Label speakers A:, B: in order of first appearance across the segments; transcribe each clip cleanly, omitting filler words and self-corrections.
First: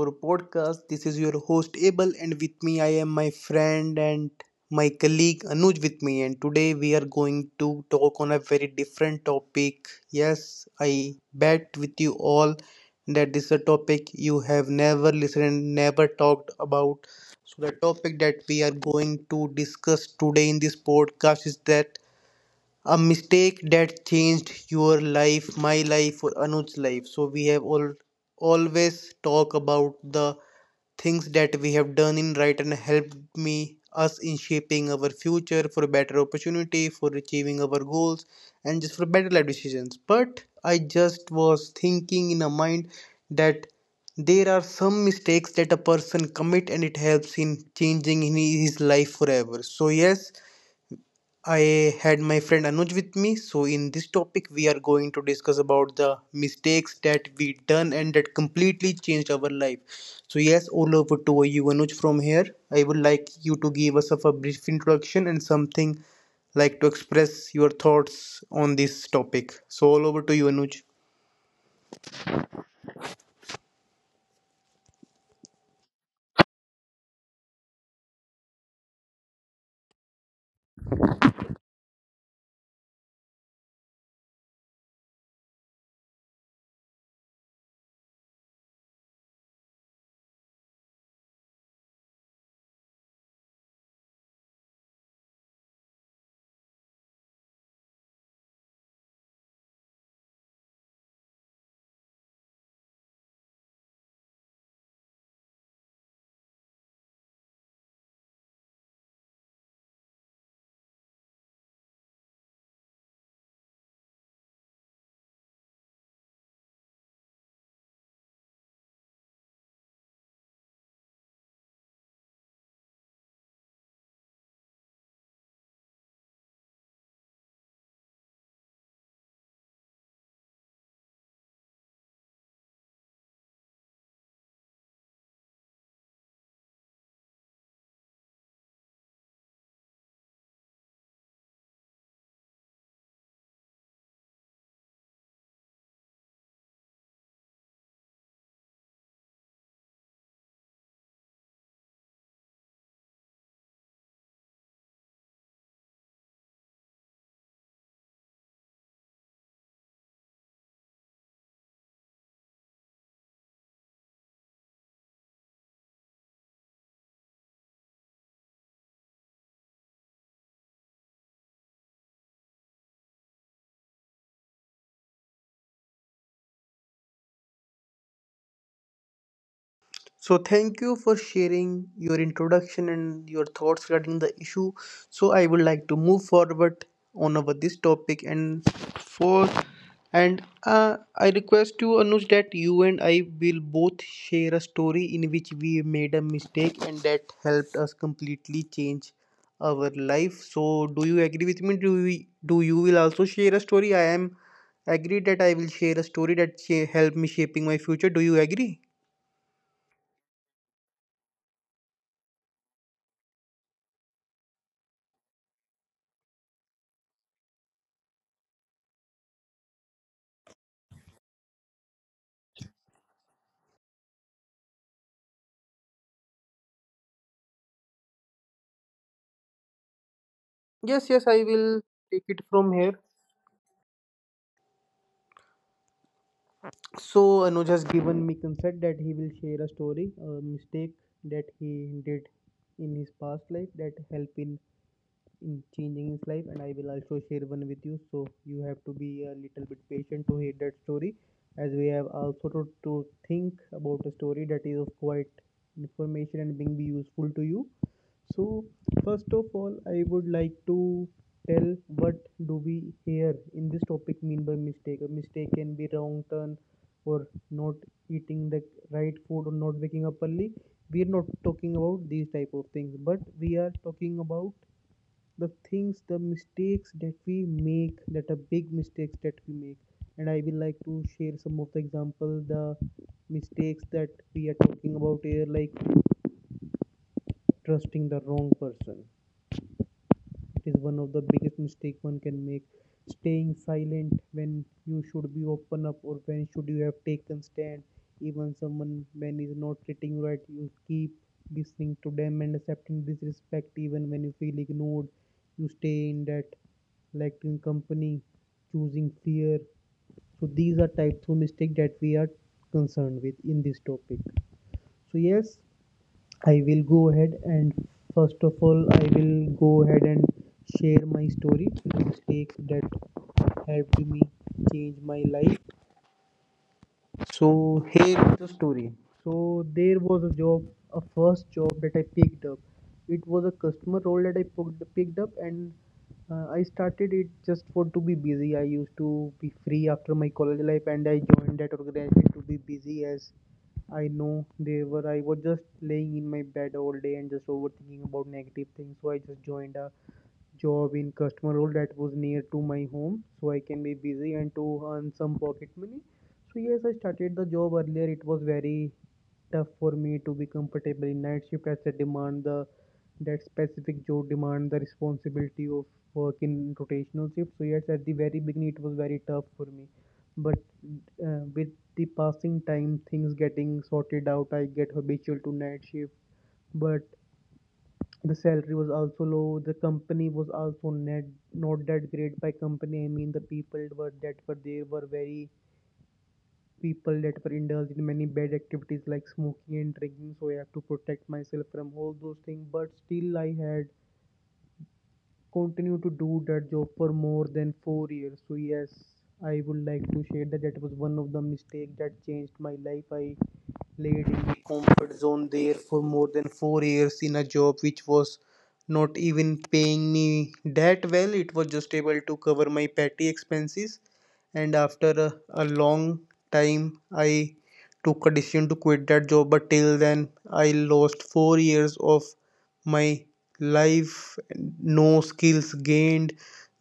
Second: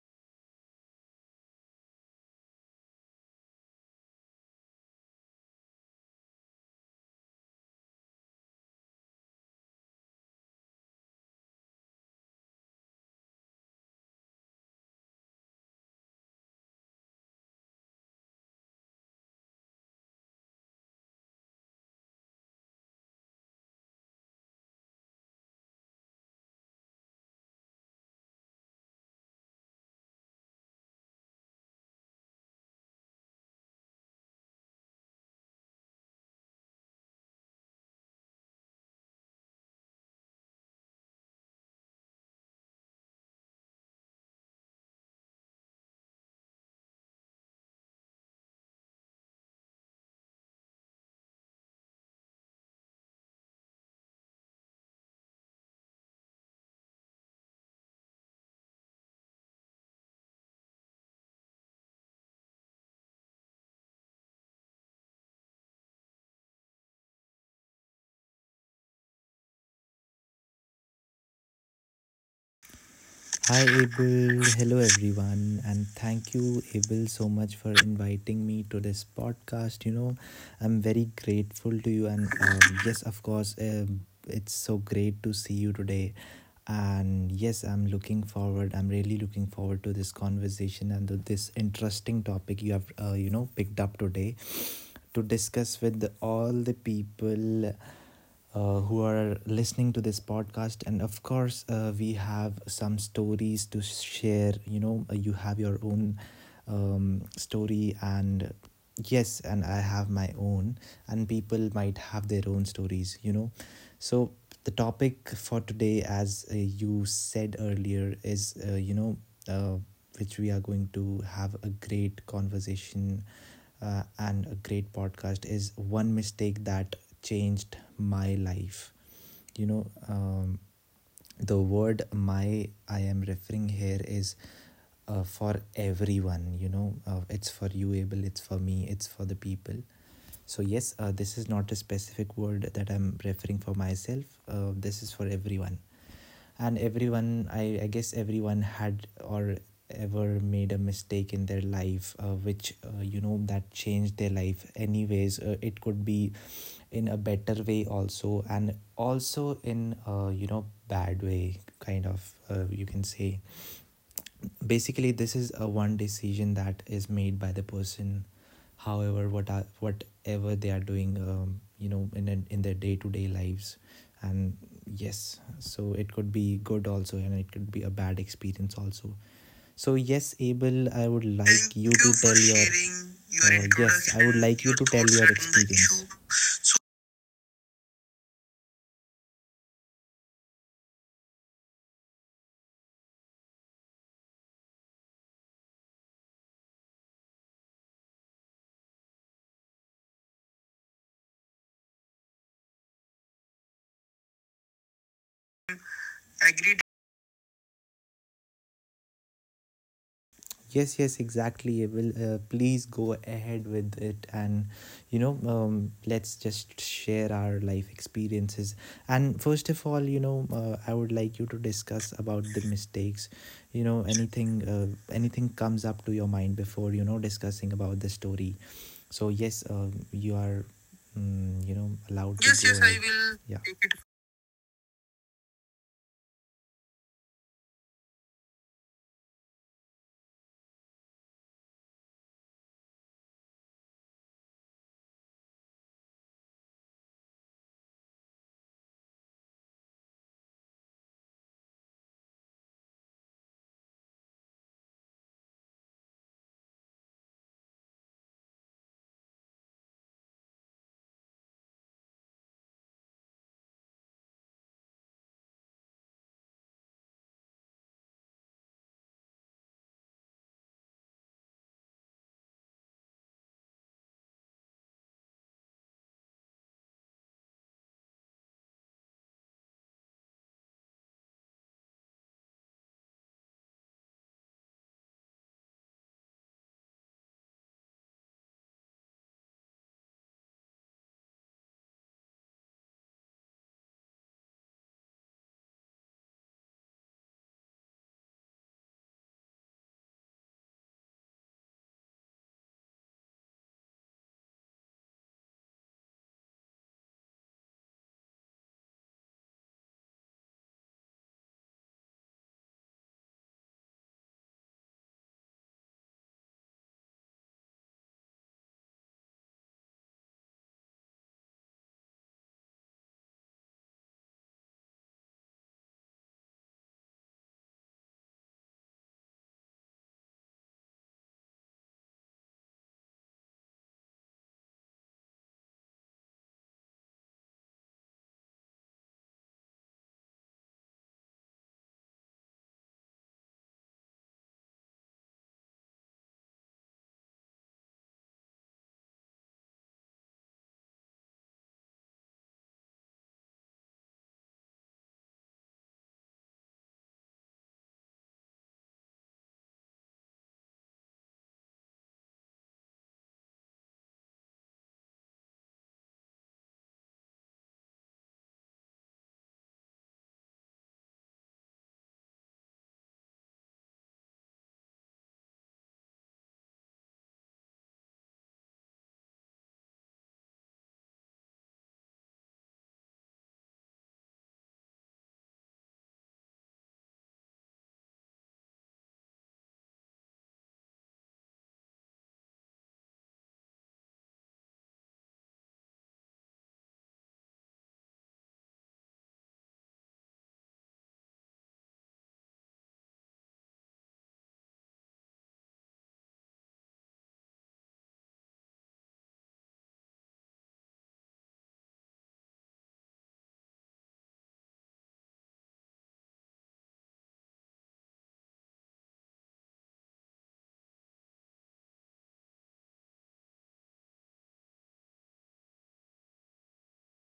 A: our podcast. This is your host Abel, and with me, I am my friend and my colleague Anuj with me. And today, we are going to talk on a very different topic. Yes, I bet with you all that this is a topic you have never listened and never talked about. So, the topic that we are going to discuss today in this podcast is that a mistake that changed your life, my life, or Anu's life. So we have all always talk about the things that we have done in right and helped me us in shaping our future for better opportunity, for achieving our goals, and just for better life decisions. But I just was thinking in a mind that there are some mistakes that a person commit and it helps in changing in his life forever. So yes, I had my friend Anuj with me. So in this topic, we are going to discuss about the mistakes that we done and that completely changed our life. So yes, all over to you, Anuj. From here, I would like you to give us of a brief introduction and something like to express your thoughts on this topic. So all over to you, Anuj.
B: Hi Abel, hello everyone, and thank you Abel so much for inviting me to this podcast. You know, I'm very grateful to you, and yes, of course, it's so great to see you today. And yes, I'm looking forward. I'm really looking forward to this conversation and to this interesting topic you have, you know, picked up today to discuss with all the people who are listening to this podcast. And of course, we have some stories to share. You know, you have your own story, and yes, and I have my own, and people might have their own stories, you know. So, the topic for today, as you said earlier, is, you know, uh, which we are going to have a great conversation and a great podcast is one mistake that changed my life. You know, the word my I am referring here is for everyone. You know, it's for you, Abel, it's for me, it's for the people. So, yes, this is not a specific word that I'm referring for myself, this is for everyone and everyone I guess everyone had or ever made a mistake in their life which you know that changed their life anyways. It could be in a better way also, and also in you know bad way, kind of, you can say. Basically this is a one decision that is made by the person, however what are, whatever they are doing, you know in a, in their day-to-day lives. And yes, so it could be good also and it could be a bad experience also. So yes
A: So, thank
B: Abel,
A: you
B: I
A: for
B: would like Thank you
A: sharing
B: to
A: your
B: tell
A: introduction and your
B: your
A: thoughts
B: yes I
A: regarding
B: would
A: the
B: like you
A: issue.
B: to tell your
A: So, I would like
B: experience
A: to move forward on over this topic and for and I request you, Anuj, that you and I will both share a story in which we made a mistake and that helped us completely change our life. So, do you agree with me? Do you will also share a story? I am agree that I will share a
B: issue.
A: story that
B: Agreed.
A: helped me shaping my future. Do you agree?
B: Yes, yes, exactly. It Will please go ahead with it, and you know, let's just share our life experiences. And first of all, you know, I would like you to discuss about the mistakes. You know, anything, anything comes up to your mind before you know discussing about the story. So yes, you are,
A: Yes, yes, I
B: you know,
A: will
B: allowed
A: take
B: to Yes,
A: it
B: go yes, I
A: from
B: ahead.
A: here.
B: Will Yeah.
A: So Anuj has given me consent that he will share a story, a mistake that he did in his past life that help in changing his life. And I will also share one with you, so you have to be a little bit patient to hear that story, as we have also to think about a story that is of quite information and being be useful to you. So first of all, I would like to tell what do we here in this topic mean by mistake. A mistake can be wrong turn, or not eating the right food, or not waking up early. We are not talking about these type of things, but we are talking about the mistakes that we make, that are big mistakes that we make. And I will like to share some of the example, the mistakes that we are talking about here. Like trusting the wrong person is one of the biggest mistake one can make. Staying silent when you should be open up, or when should you have taken stand. Even someone when is not treating right, you keep listening to them and accepting disrespect. Even when you feel ignored, you stay in that lacking company, choosing fear. So these are type two mistake that we are concerned with in this topic. So yes, I will go ahead and first of all, I will go ahead and share my story, the mistakes that helped me change my life. So here is the story. So there was a job, a first job that I picked up. It was a customer role that I picked up, and I started it just for to be busy. I used to be free after my college life, and I joined that organization to be busy. As I know they were, I was just laying in my bed all day and just overthinking about negative things. So I just joined a job in customer role that was near to my home so I can be busy and to earn some pocket money. So yes, I started the job earlier. It was very tough for me to be comfortable in night shift, as the demand the that specific job demand the responsibility of work in rotational shift. So yes, at the very beginning it was very tough for me, but with the passing time, things getting sorted out. I get habitual to night shift, but the salary was also low, the company was also net not that great. By company I mean the people were, that were there, were very people that were indulged in many bad activities like smoking and drinking, so I have to protect myself from all those things. But still I had continued to do that job for more than 4 years. So yes, I would like to share that that was one of the mistake that changed my life. I laid in the comfort zone there for more than 4 years in a job which was not even paying me that well. It was just able to cover my petty expenses. And after a long time, I took a decision to quit that job. But till then, I lost 4 years of my life, no skills gained,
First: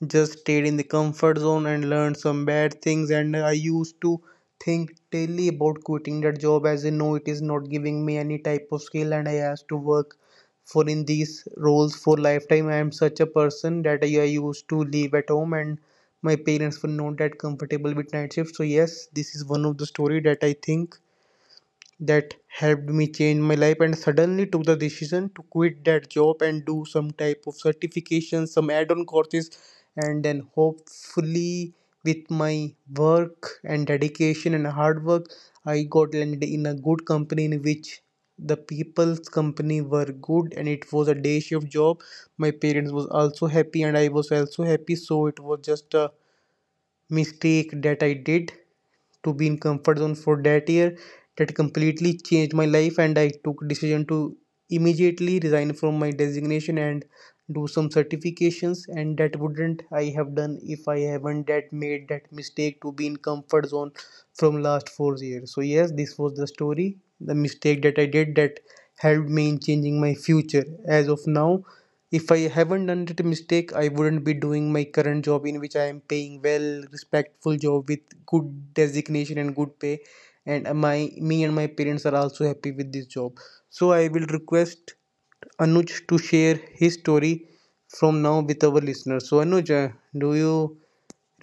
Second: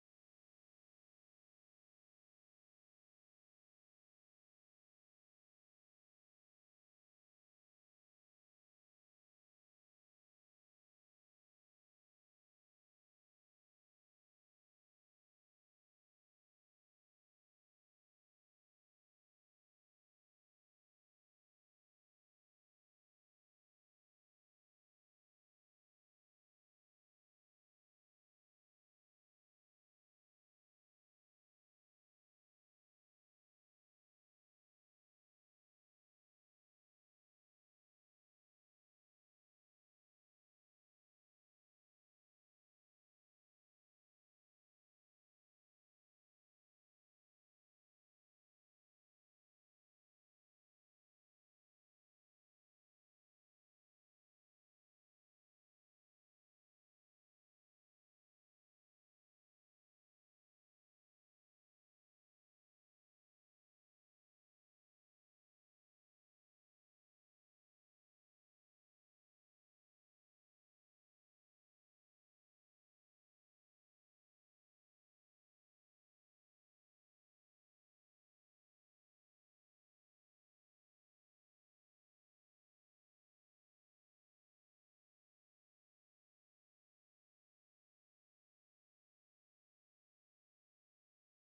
A: just stayed in the comfort zone and learned some bad things. And I used to think daily about quitting that job, as I know it is not giving me any type of skill and I have to work for in these roles for lifetime. I am such a person that I used to live at home and my parents were not that comfortable with night shift. So yes, this is one of the story that I think that helped me change my life, and suddenly took the decision to quit that job and do some type of certification, some add-on courses, and then hopefully with my work and dedication and hard work, I got landed in a good company in which the people's company were good and it was a day shift job. My parents was also happy and I was also happy. So it was just a mistake that I did to be in comfort zone for that year, that completely changed my life, and I took decision to immediately resign from my designation and do some certifications. And that wouldn't I have done if I haven't that made that mistake to be in comfort zone from last 4 years. So yes, this was the story, the mistake that I did that helped me in changing my future. As of now, if I haven't done that mistake, I wouldn't be doing my current job in which I am paying well, respectful job with good designation and good pay. And my me and my parents are also happy with this job. So I will request Anuj to share his story from now with our listeners. So Anuj, do you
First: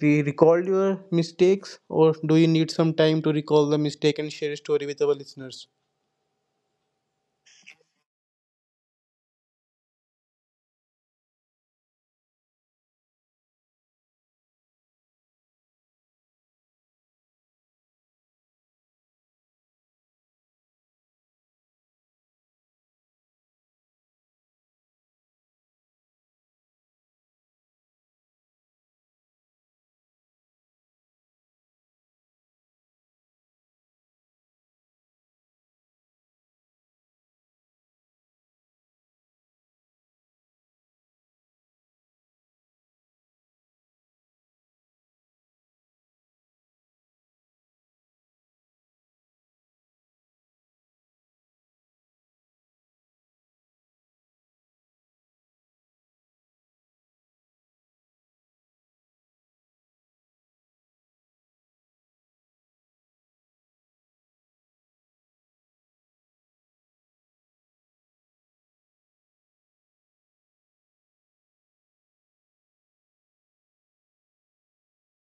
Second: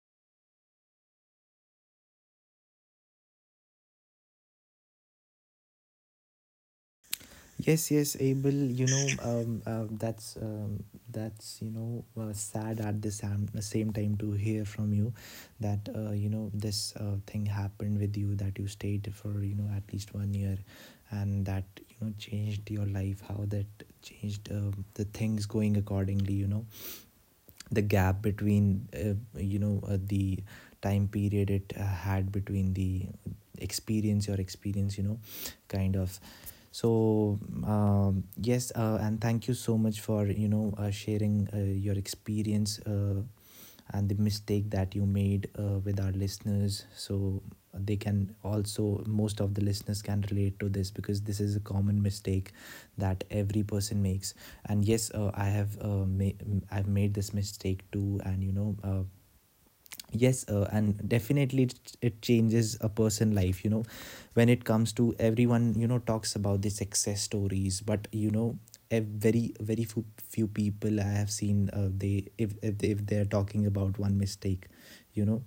A: recall your mistakes, or do you need some time to recall the mistake and share a story with our listeners?
B: Yes, yes, Abel. You know, that's you know sad at the same time to hear from you that you know this thing happened with you that you stayed for you know at least 1 year, and that you know changed your life. How that changed the things going accordingly. You know, the gap between you know the time period it had between the experience your experience, you know, kind of. So yes and thank you so much for you know sharing your experience and the mistake that you made with our listeners, so they can also most of the listeners can relate to this, because this is a common mistake that every person makes. And yes, I have I've made this mistake too, and you know yes and definitely it changes a person life. You know, when it comes to everyone, you know, talks about the success stories, but you know a very very few people I have seen, they if they're talking about one mistake, you know,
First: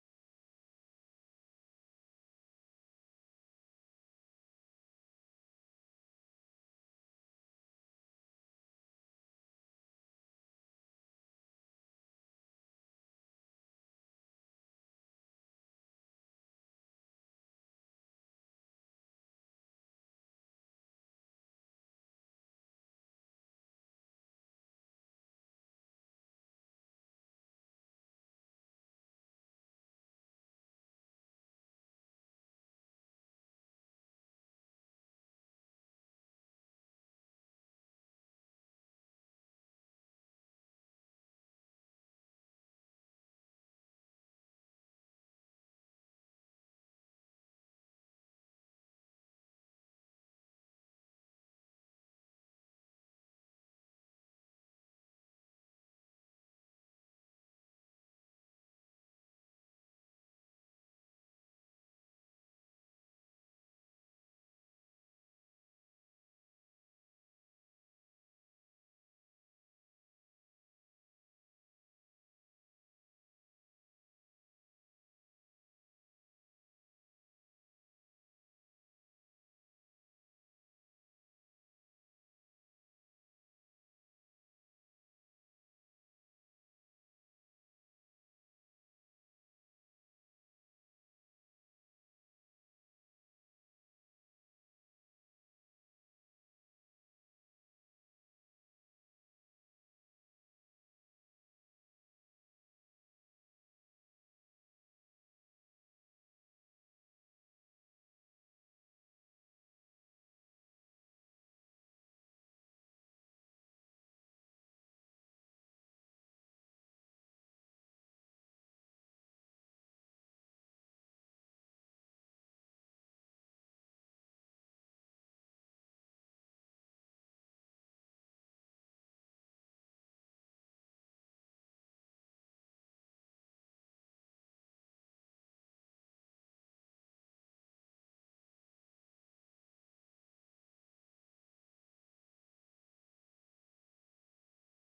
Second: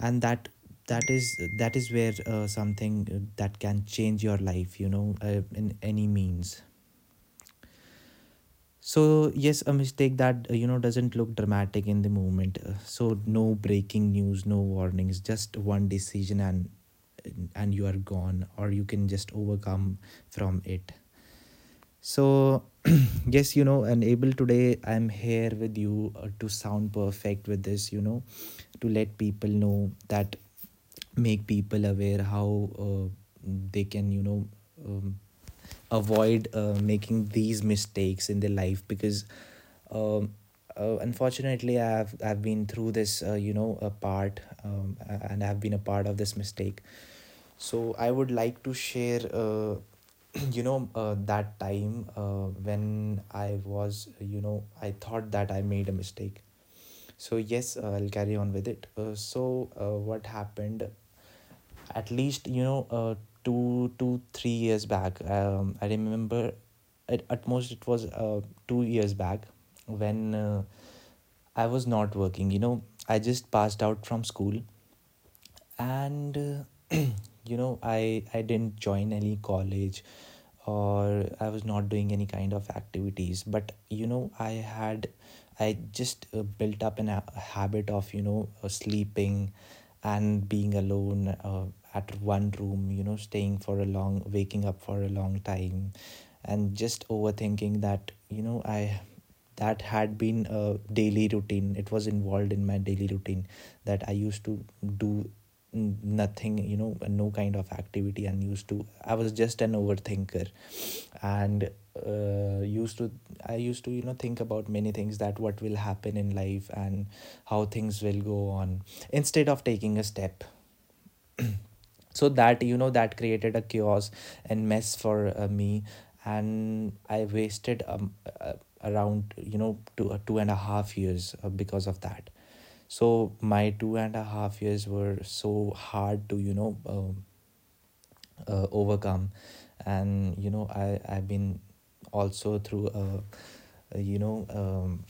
B: and that that is where something that can change your life, you know, in any means. So yes, a mistake that you know doesn't look dramatic in the moment. So no breaking news, no warnings, just one decision and you are gone, or you can just overcome from it. So yes, you know, and able, today I'm here with you to sound perfect with this, you know, to let people know that, make people aware how they can, you know, um, avoid making these mistakes in their life because, um, unfortunately I've been through this, you know, a part, and I've been a part of this mistake. So I would like to share, you know that time when I was, you know, I thought that I made a mistake. So yes, I'll carry on with it. So what happened at least, you know, two two three years back, I remember, at most it was 2 years back when I was not working, you know. I just passed out from school, and you know I didn't join any college or I was not doing any kind of activities, but you know I had, I just built up an a habit of, you know, sleeping and being alone at one room, you know, staying for a long, waking up for a long time, and just overthinking that, you know, I, that had been a daily routine, it was involved in my daily routine that I used to do nothing, you know, no kind of activity, and used to, I was just an overthinker. And used to I used to, you know, think about many things that what will happen in life and how things will go on, instead of taking a step. So that, you know, that created a chaos and mess for me, and I wasted uh, around, you know, 2.5 years because of that. So my 2.5 years were so hard to, you know, overcome. And you know I've been also through a you know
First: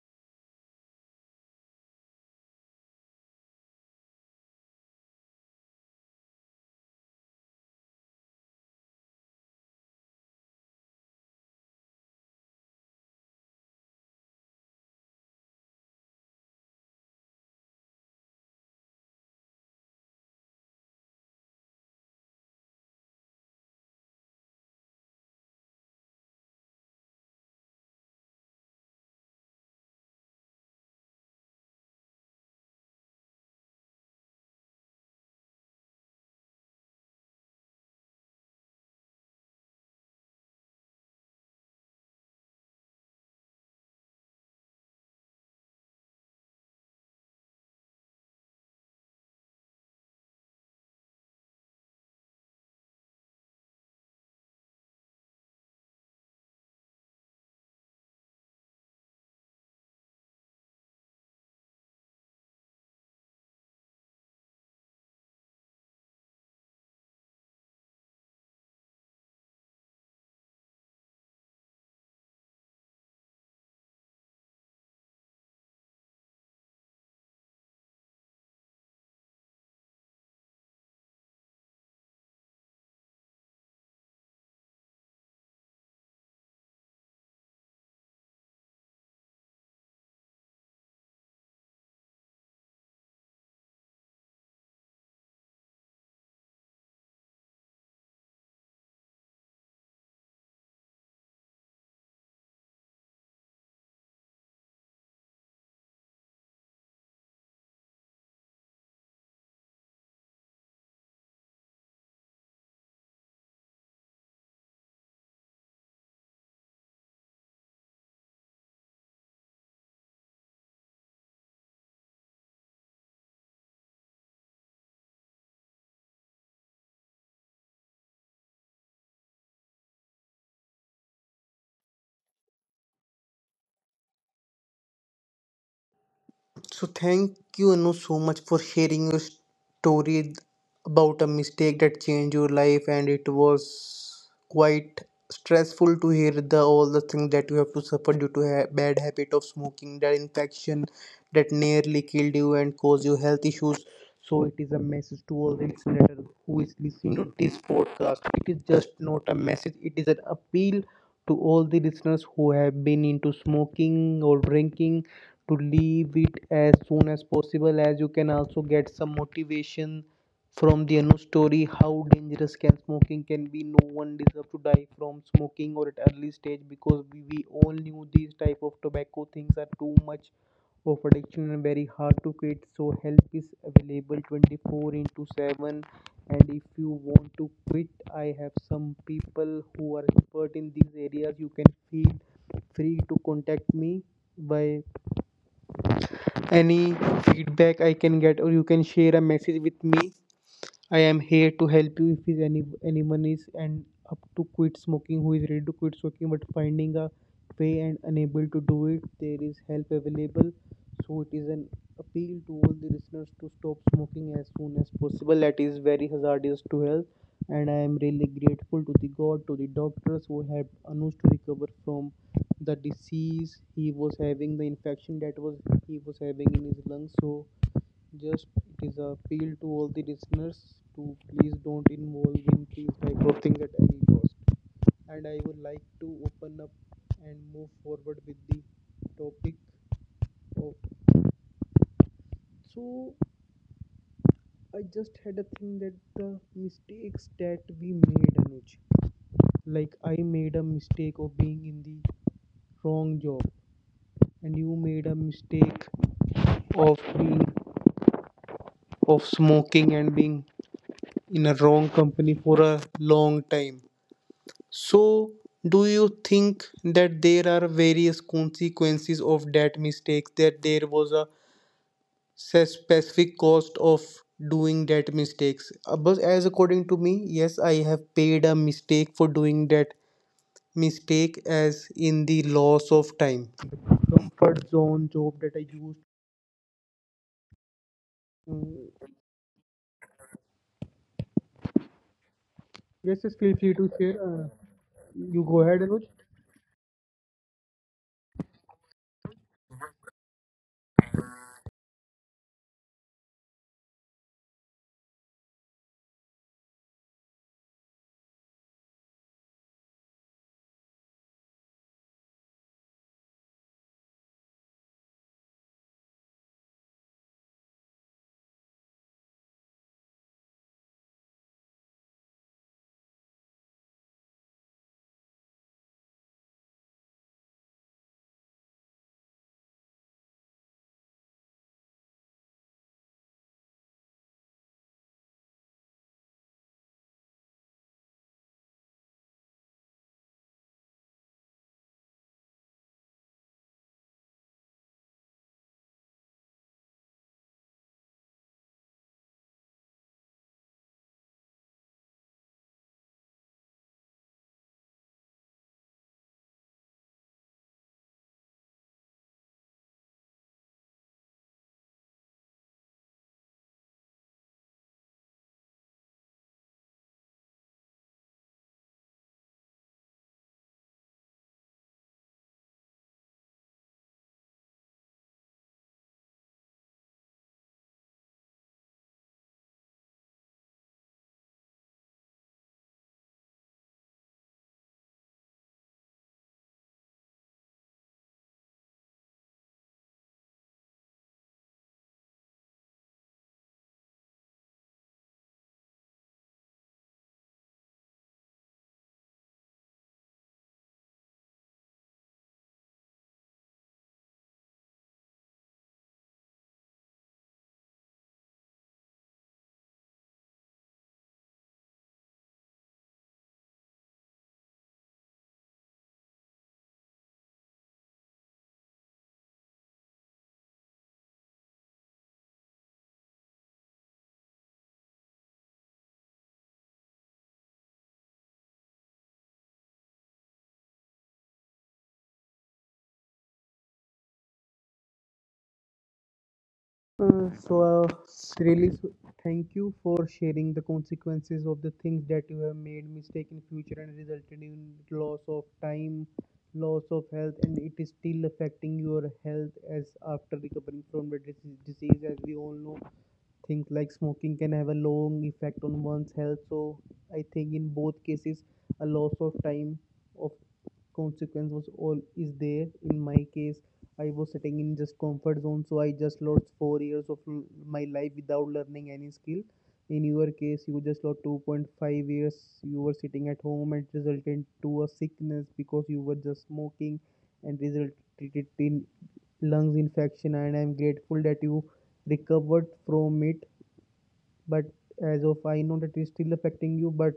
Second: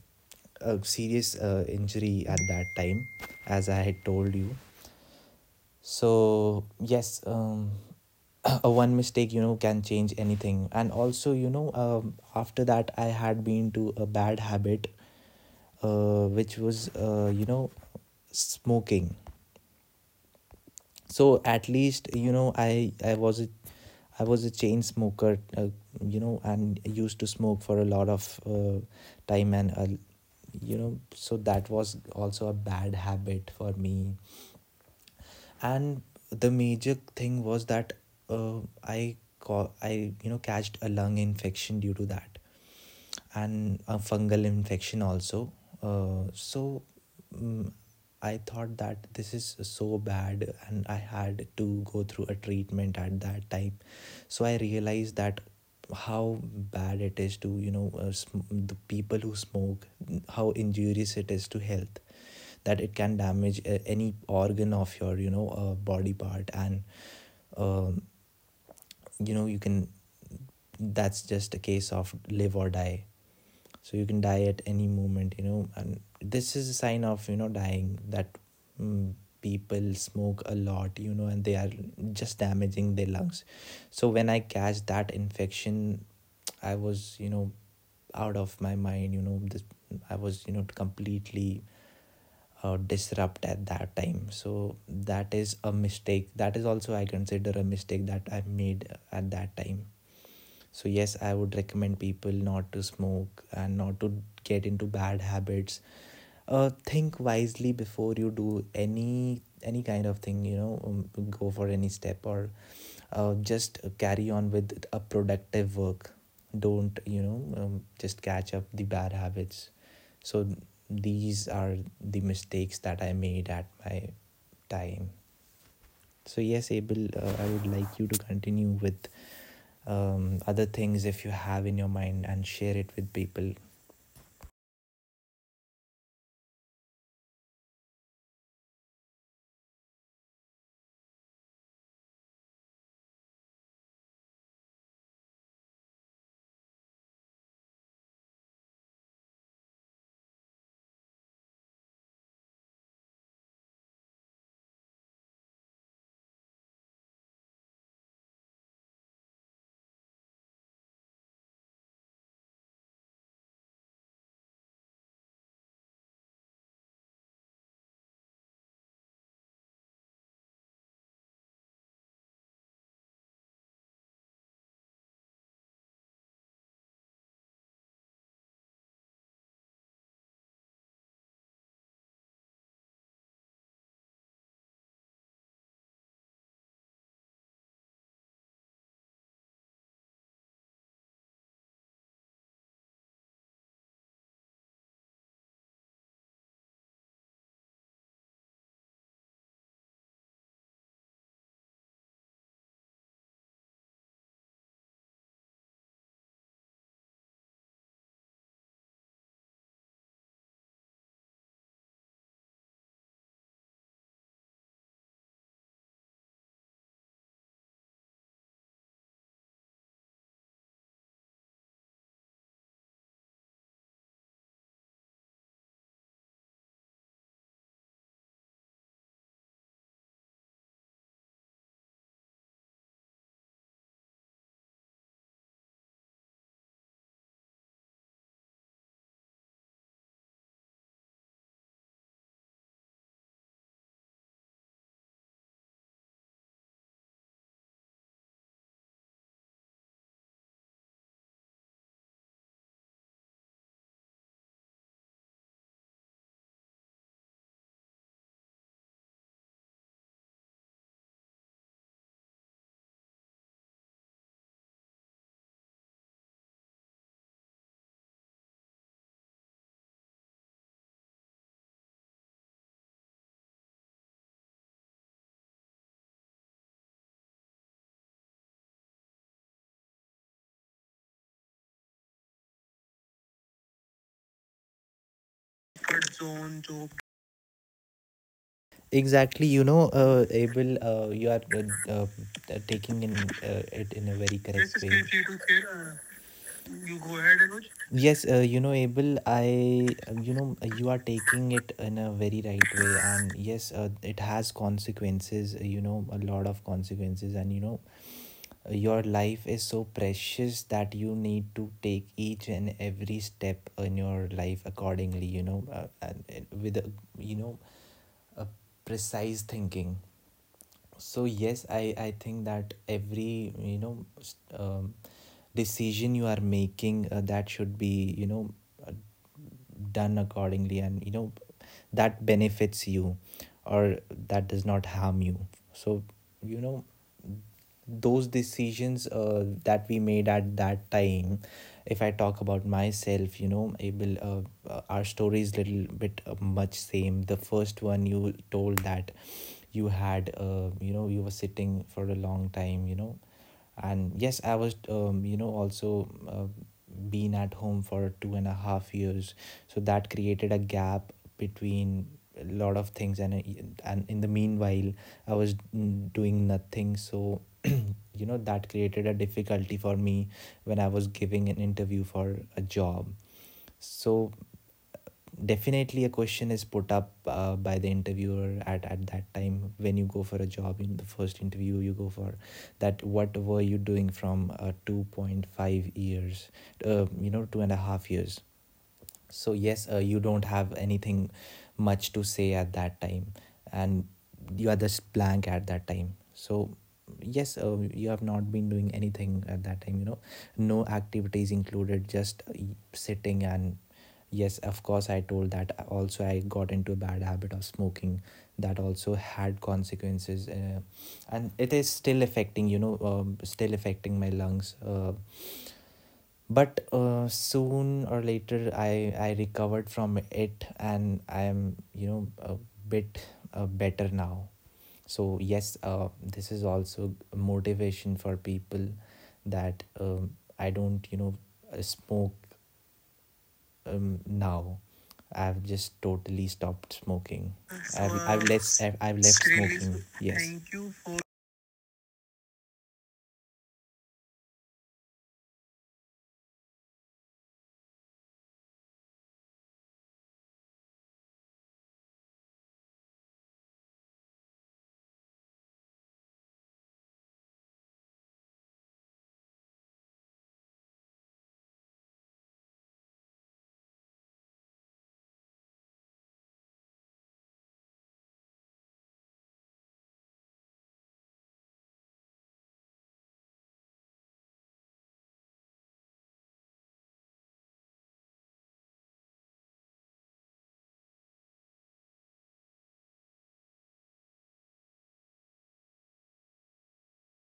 B: a serious injury at that time, as I had told you. So yes, a one mistake, you know, can change anything. And also, you know, after that I had been to a bad habit which was you know smoking. So at least, you know, I was a chain smoker, you know, and used to smoke for a lot of time, and you know so that was also a bad habit for me. And the major thing was that I you know catched a lung infection due to that, and a fungal infection also. So mm I thought that this is so bad, and I had to go through a treatment at that time. So I realized that how bad it is to, you know, the people who smoke, how injurious it is to health, that it can damage any organ of your, you know, body part. And um, you know, you can, that's just a case of live or die. So you can die at any moment, you know, and this is a sign of, you know, dying, that mm, people smoke a lot, you know, and they are just damaging their lungs. So when I catch that infection, I was, you know, out of my mind, you know, this, I was, you know, completely disrupt at that time. So that is a mistake, that is also I consider a mistake that I made at that time. So yes, I would recommend people not to smoke and not to get into bad habits. Think wisely before you do any kind of thing, you know. Go for any step, or just carry on with a productive work. Don't, you know, just catch up the bad habits. So these are the mistakes that I made at my time. So yes Abel, I would like you to continue with other things if you have in your mind, and share it with people.
A: So thank you, Anu, so much for sharing your story about a mistake that changed your life, and it was quite stressful to hear the all the things that you have to suffer due to bad habit of smoking, that infection that nearly killed you and caused you health issues. So it is a message to all the listeners who is listening to this podcast. It is just not a message; it is an appeal to all the listeners who have been into smoking or drinking to leave it as soon as possible, as you can also get some motivation from the Anu story. How dangerous can smoking can be. No one deserves to die from smoking or at early stage, because we all knew these type of tobacco things are too much of addiction and very hard to quit. So help is available 24 into 7, and if you want to quit, I have some people who are expert in these areas. You can feel free to contact me by any feedback I can get, or you can share a message with me. I am here to help you if is any anyone is and up to quit smoking, who is ready to quit smoking but finding a way and unable to do it. There is help available. So it is an appeal to all the listeners to stop smoking as soon as possible. That is very hazardous to health, and I am really grateful to the God, to the doctors who helped Anush to recover from the disease he was having, the infection that was he was having in his lungs. So just it is a appeal to all the listeners to please don't involve in these type of things at any cost. And I would like to open up and move forward with the topic of. So I just had a thing that the mistakes that we made, Anuj, like I made a mistake of being in the wrong job, and you made a mistake of being, of smoking and being in a wrong company for a long time. So, do you think that there are various consequences of that mistakes? That there was a specific cost of doing that mistakes? But as according to me, yes, I have paid a mistake for doing that mistake, as in the loss of time. Comfort zone job that I used. Mm,
B: Exactly, you know, Abel, you are uh, uh,
A: Yes,
B: taking
A: yes,
B: in
A: feel free to
B: it
A: share.
B: in a very correct way
A: You go ahead,
B: you.
A: Anuj.
B: Uh, you go ahead, Anuj. Yes, you know, Abel, I, you know, you are taking it in a very right way. And yes, it has consequences, you know, a lot of consequences. And, you know, your life is so precious that you need to take each and every step in your life accordingly, you know, and with, a, you know, a precise thinking. So yes, I think that every, you know, decision you are making, that should be, you know, uh, done accordingly, and you know that benefits you or that does not harm you. So you know those decisions that we made at that time. If I talk about myself, you know, able, our story is little bit much same the first one you told, that you had, you know, you were sitting for a long time, you know. And yes, I was, you know, also uh, been at home for 2.5 years. So that created a gap between a lot of things. And in the meanwhile I was, doing nothing. So you know that created a difficulty for me when I was giving an interview for a job. So definitely a question is put up by the interviewer, at that time when you go for a job, in the first interview you go for, that what were you doing from 2.5 years, you know, 2.5 years. So yes, you don't have anything much to say at that time, and you are just blank at that time. So yes, you have not been doing anything at that time, you know, no activities included, just sitting. And yes, of course, I told that also, I got into a bad habit of smoking, that also had consequences, and it is still affecting, you know, still affecting my lungs, but soon or later I recovered from it, and I am, you know, a bit better now. So yes, this is also motivation for people, that I don't, you know, smoke now. I've just totally stopped
A: Uh,
B: smoking.
A: so, uh, Really, so
B: I've left
A: thank you
B: Really,
A: for
B: smoking yes
A: sharing the
B: thank you for.
A: consequences of the things that you have made mistake in future and resulted in loss of time, loss of health, and it is still affecting your health as after recovering from the disease, as we all know things like smoking can have a long effect on one's health. So I think in both cases a loss of time of consequence was all is there. In my case, I was sitting in just comfort zone, so I just lost 4 years of my life without learning any skill. In your case, you just lost 2.5 years. You were sitting at home and resulted to a sickness because you were just smoking and resulted in lungs infection, and I'm grateful that you recovered from it. But as of I know that is still affecting you, but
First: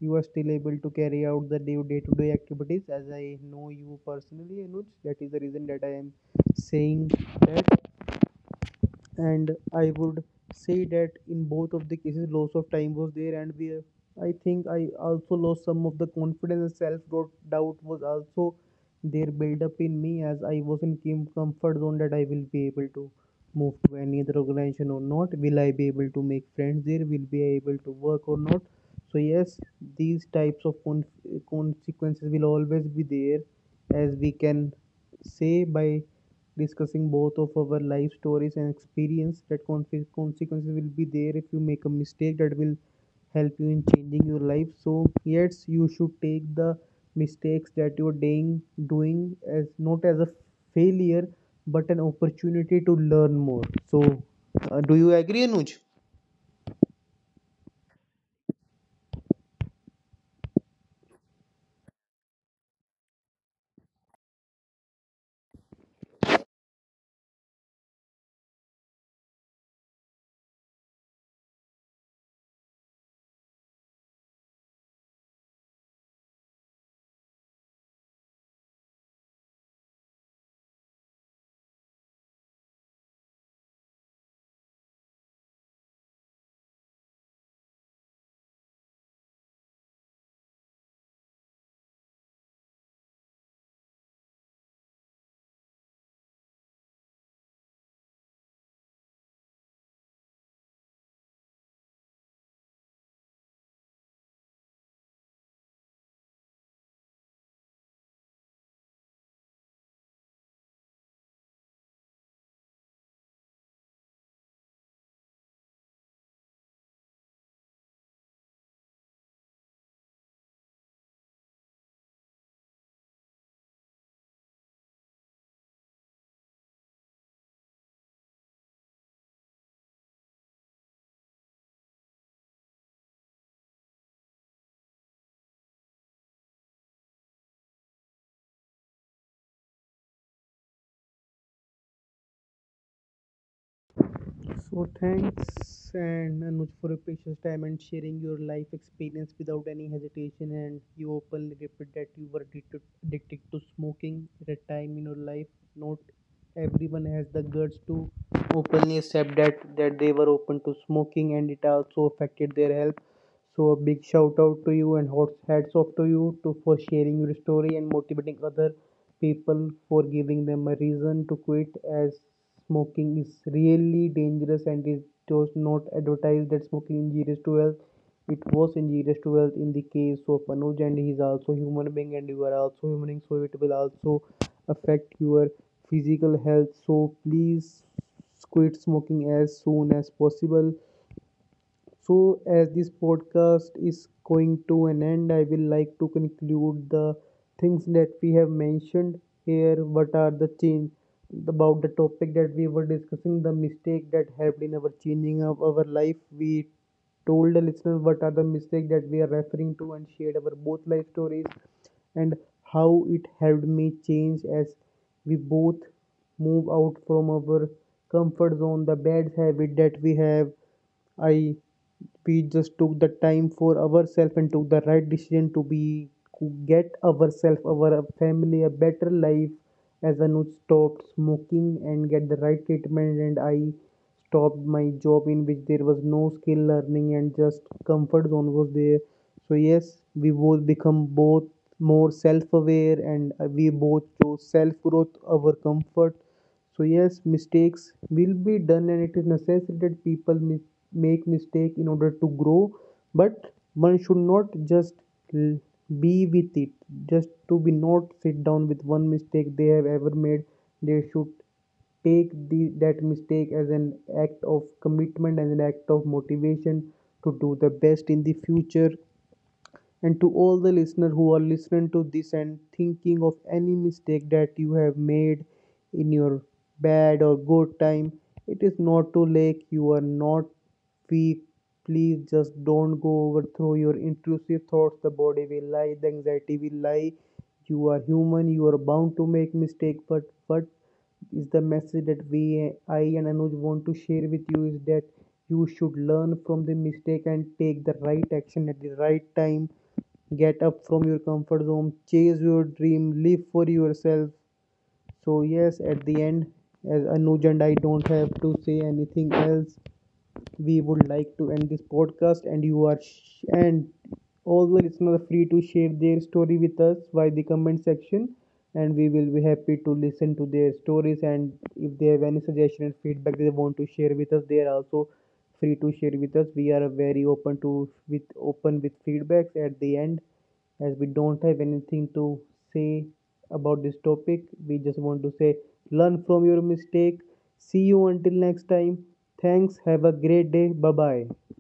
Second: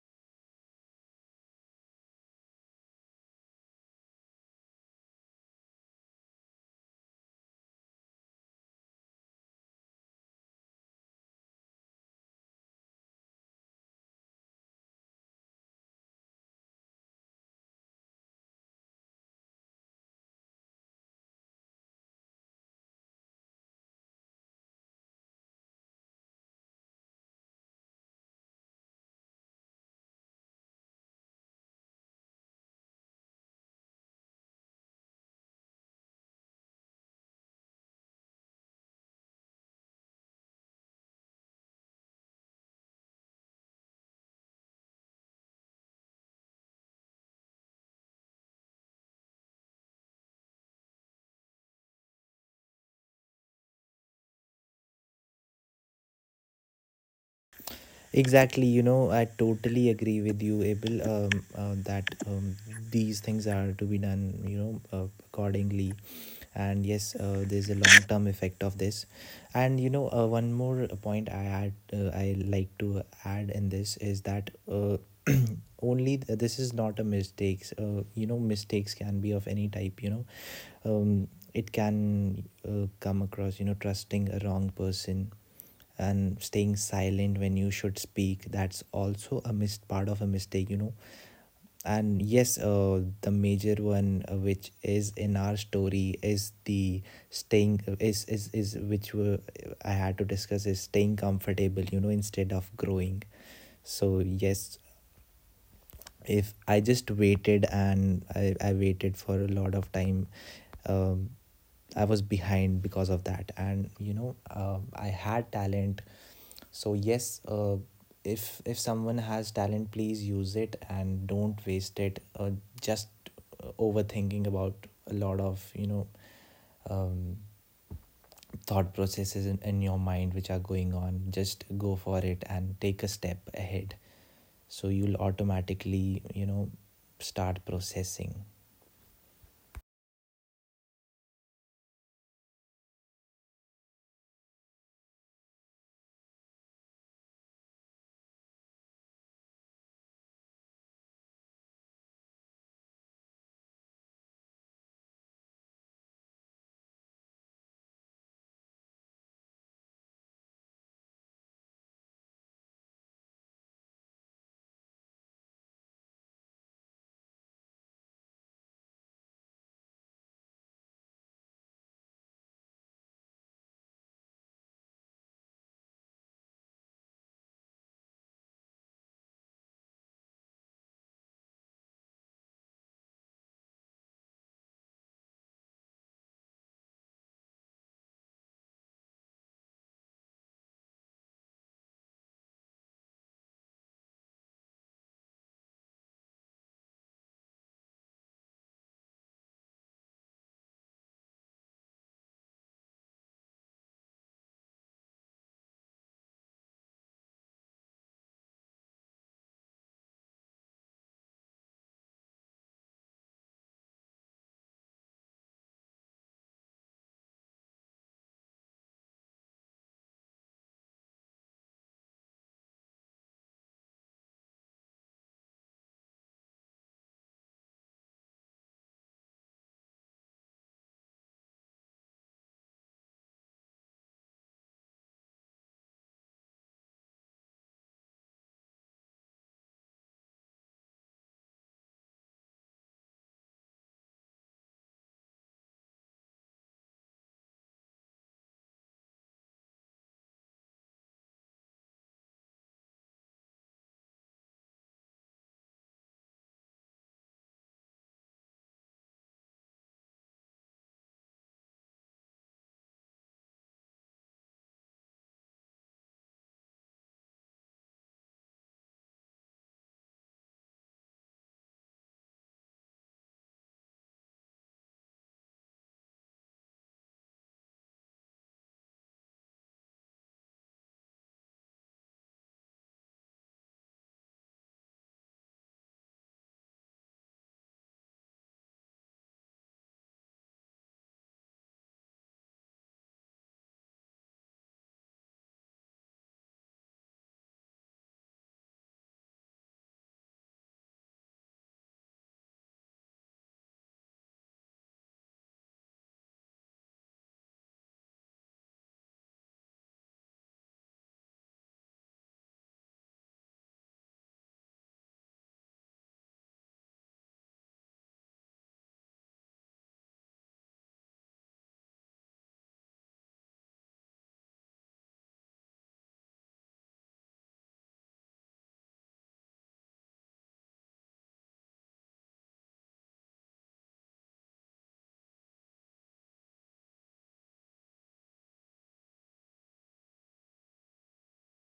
A: you are still able to carry out the day to day activities. As I know you personally, Anuj, that is the reason that I am saying that. And I would say that in both of the cases, loss of time was there, and I think, I also lost some of the confidence, and self doubt was also there built up in me as I was in comfort zone, that I will be able to move to any other organization or not. Will I be able to make friends there? Will be able to work or not? So yes, these types of consequences will always be there, as we can say by discussing both of our life stories and experience, that consequences will be there if you make a mistake. That will help you in changing your life. So yes, you should take the mistakes that you're doing as not as a failure, but an opportunity to learn more. So do you agree, Anuj?
B: Exactly, you know, I totally agree with you, Abel, that these things are to be done, you know, accordingly. And yes, there's a long term effect of this. And, you know, one more point add, I like to add in this is that, only this is not a mistakes, you know, mistakes can be of any type, you know, um, it can come across, you know, trusting a wrong person and staying silent when you should speak, that's also a missed part of a mistake, you know. And yes, the major one which is in our story is the staying I had to discuss, is staying comfortable, you know, instead of growing. So yes, if I just waited, and I waited for a lot of time. um, I was behind because of that, and you know I had talent. So yes, if someone has talent, please use it and don't waste it. Just Overthinking about a lot of, you know, um, thought processes in your mind which are going on, just go for it and take a step ahead, so you'll automatically, you know, start processing.
A: So thanks and Anuj for your precious time and sharing your life experience without any hesitation. And you openly repeat that you were addicted to smoking at a time in your life. Not everyone has the guts to openly accept that they were open to smoking, and it also affected their health. So a big shout out to you, and hats off to you to for sharing your story and motivating others people, for giving them a reason to quit, as smoking is really dangerous, and it does not advertise that smoking is injurious to health. It was injurious to health in the case of Anuj, and he is also human being, and you are also human being, so it will also affect your physical health. So please quit smoking as soon as possible. So, as this podcast is going to an end, I will like to conclude the things that we have mentioned here. What are the change about the topic that we were discussing, the mistake that helped in our changing of our life? We told the listener what are the mistake that we are referring to, and shared our both life stories, and how it helped me change, as we both move out from our comfort zone, the bad habit that we have. I We just took the time for ourselves and took the right decision to be, to get ourselves, our family, a better life, as Anuj stopped smoking and get the right treatment, and I stopped my job in which there was no skill learning and just comfort zone was there. So yes, we both become both more self-aware, and we both chose self-growth over comfort. So yes, mistakes will be done, and it is necessary that people make mistake in order to grow. But one should not just l- be with it, just to be not sit down with one mistake they have ever made. They should take the that mistake as an act of commitment, as an act of motivation, to do the best in the future. And to all the listeners who are listening to this and thinking of any mistake that you have made in your bad or good time, it is not too late. You are not weak. Please just don't go overthrow your intrusive thoughts. The body will lie, the anxiety will lie. You are human, you are bound to make mistake. But what is the message that we I and Anuj want to share with you is that you should learn from the mistake and take the right action at the right time. Get up from your comfort zone, chase your dream, live for yourself. So yes, at the end, as Anuj and I don't have to say anything else, we would like to end this podcast. And all the listeners are free to share their story with us via the comment section, and we will be happy to listen to their stories. And if they have any suggestion and feedback they want to share with us, they are also free to share with us. We are very open to, with open with feedbacks. At the end, as we don't have anything to say about this topic, we just want to say learn from your mistake. See you until next time. Thanks. Have a great day. Bye bye.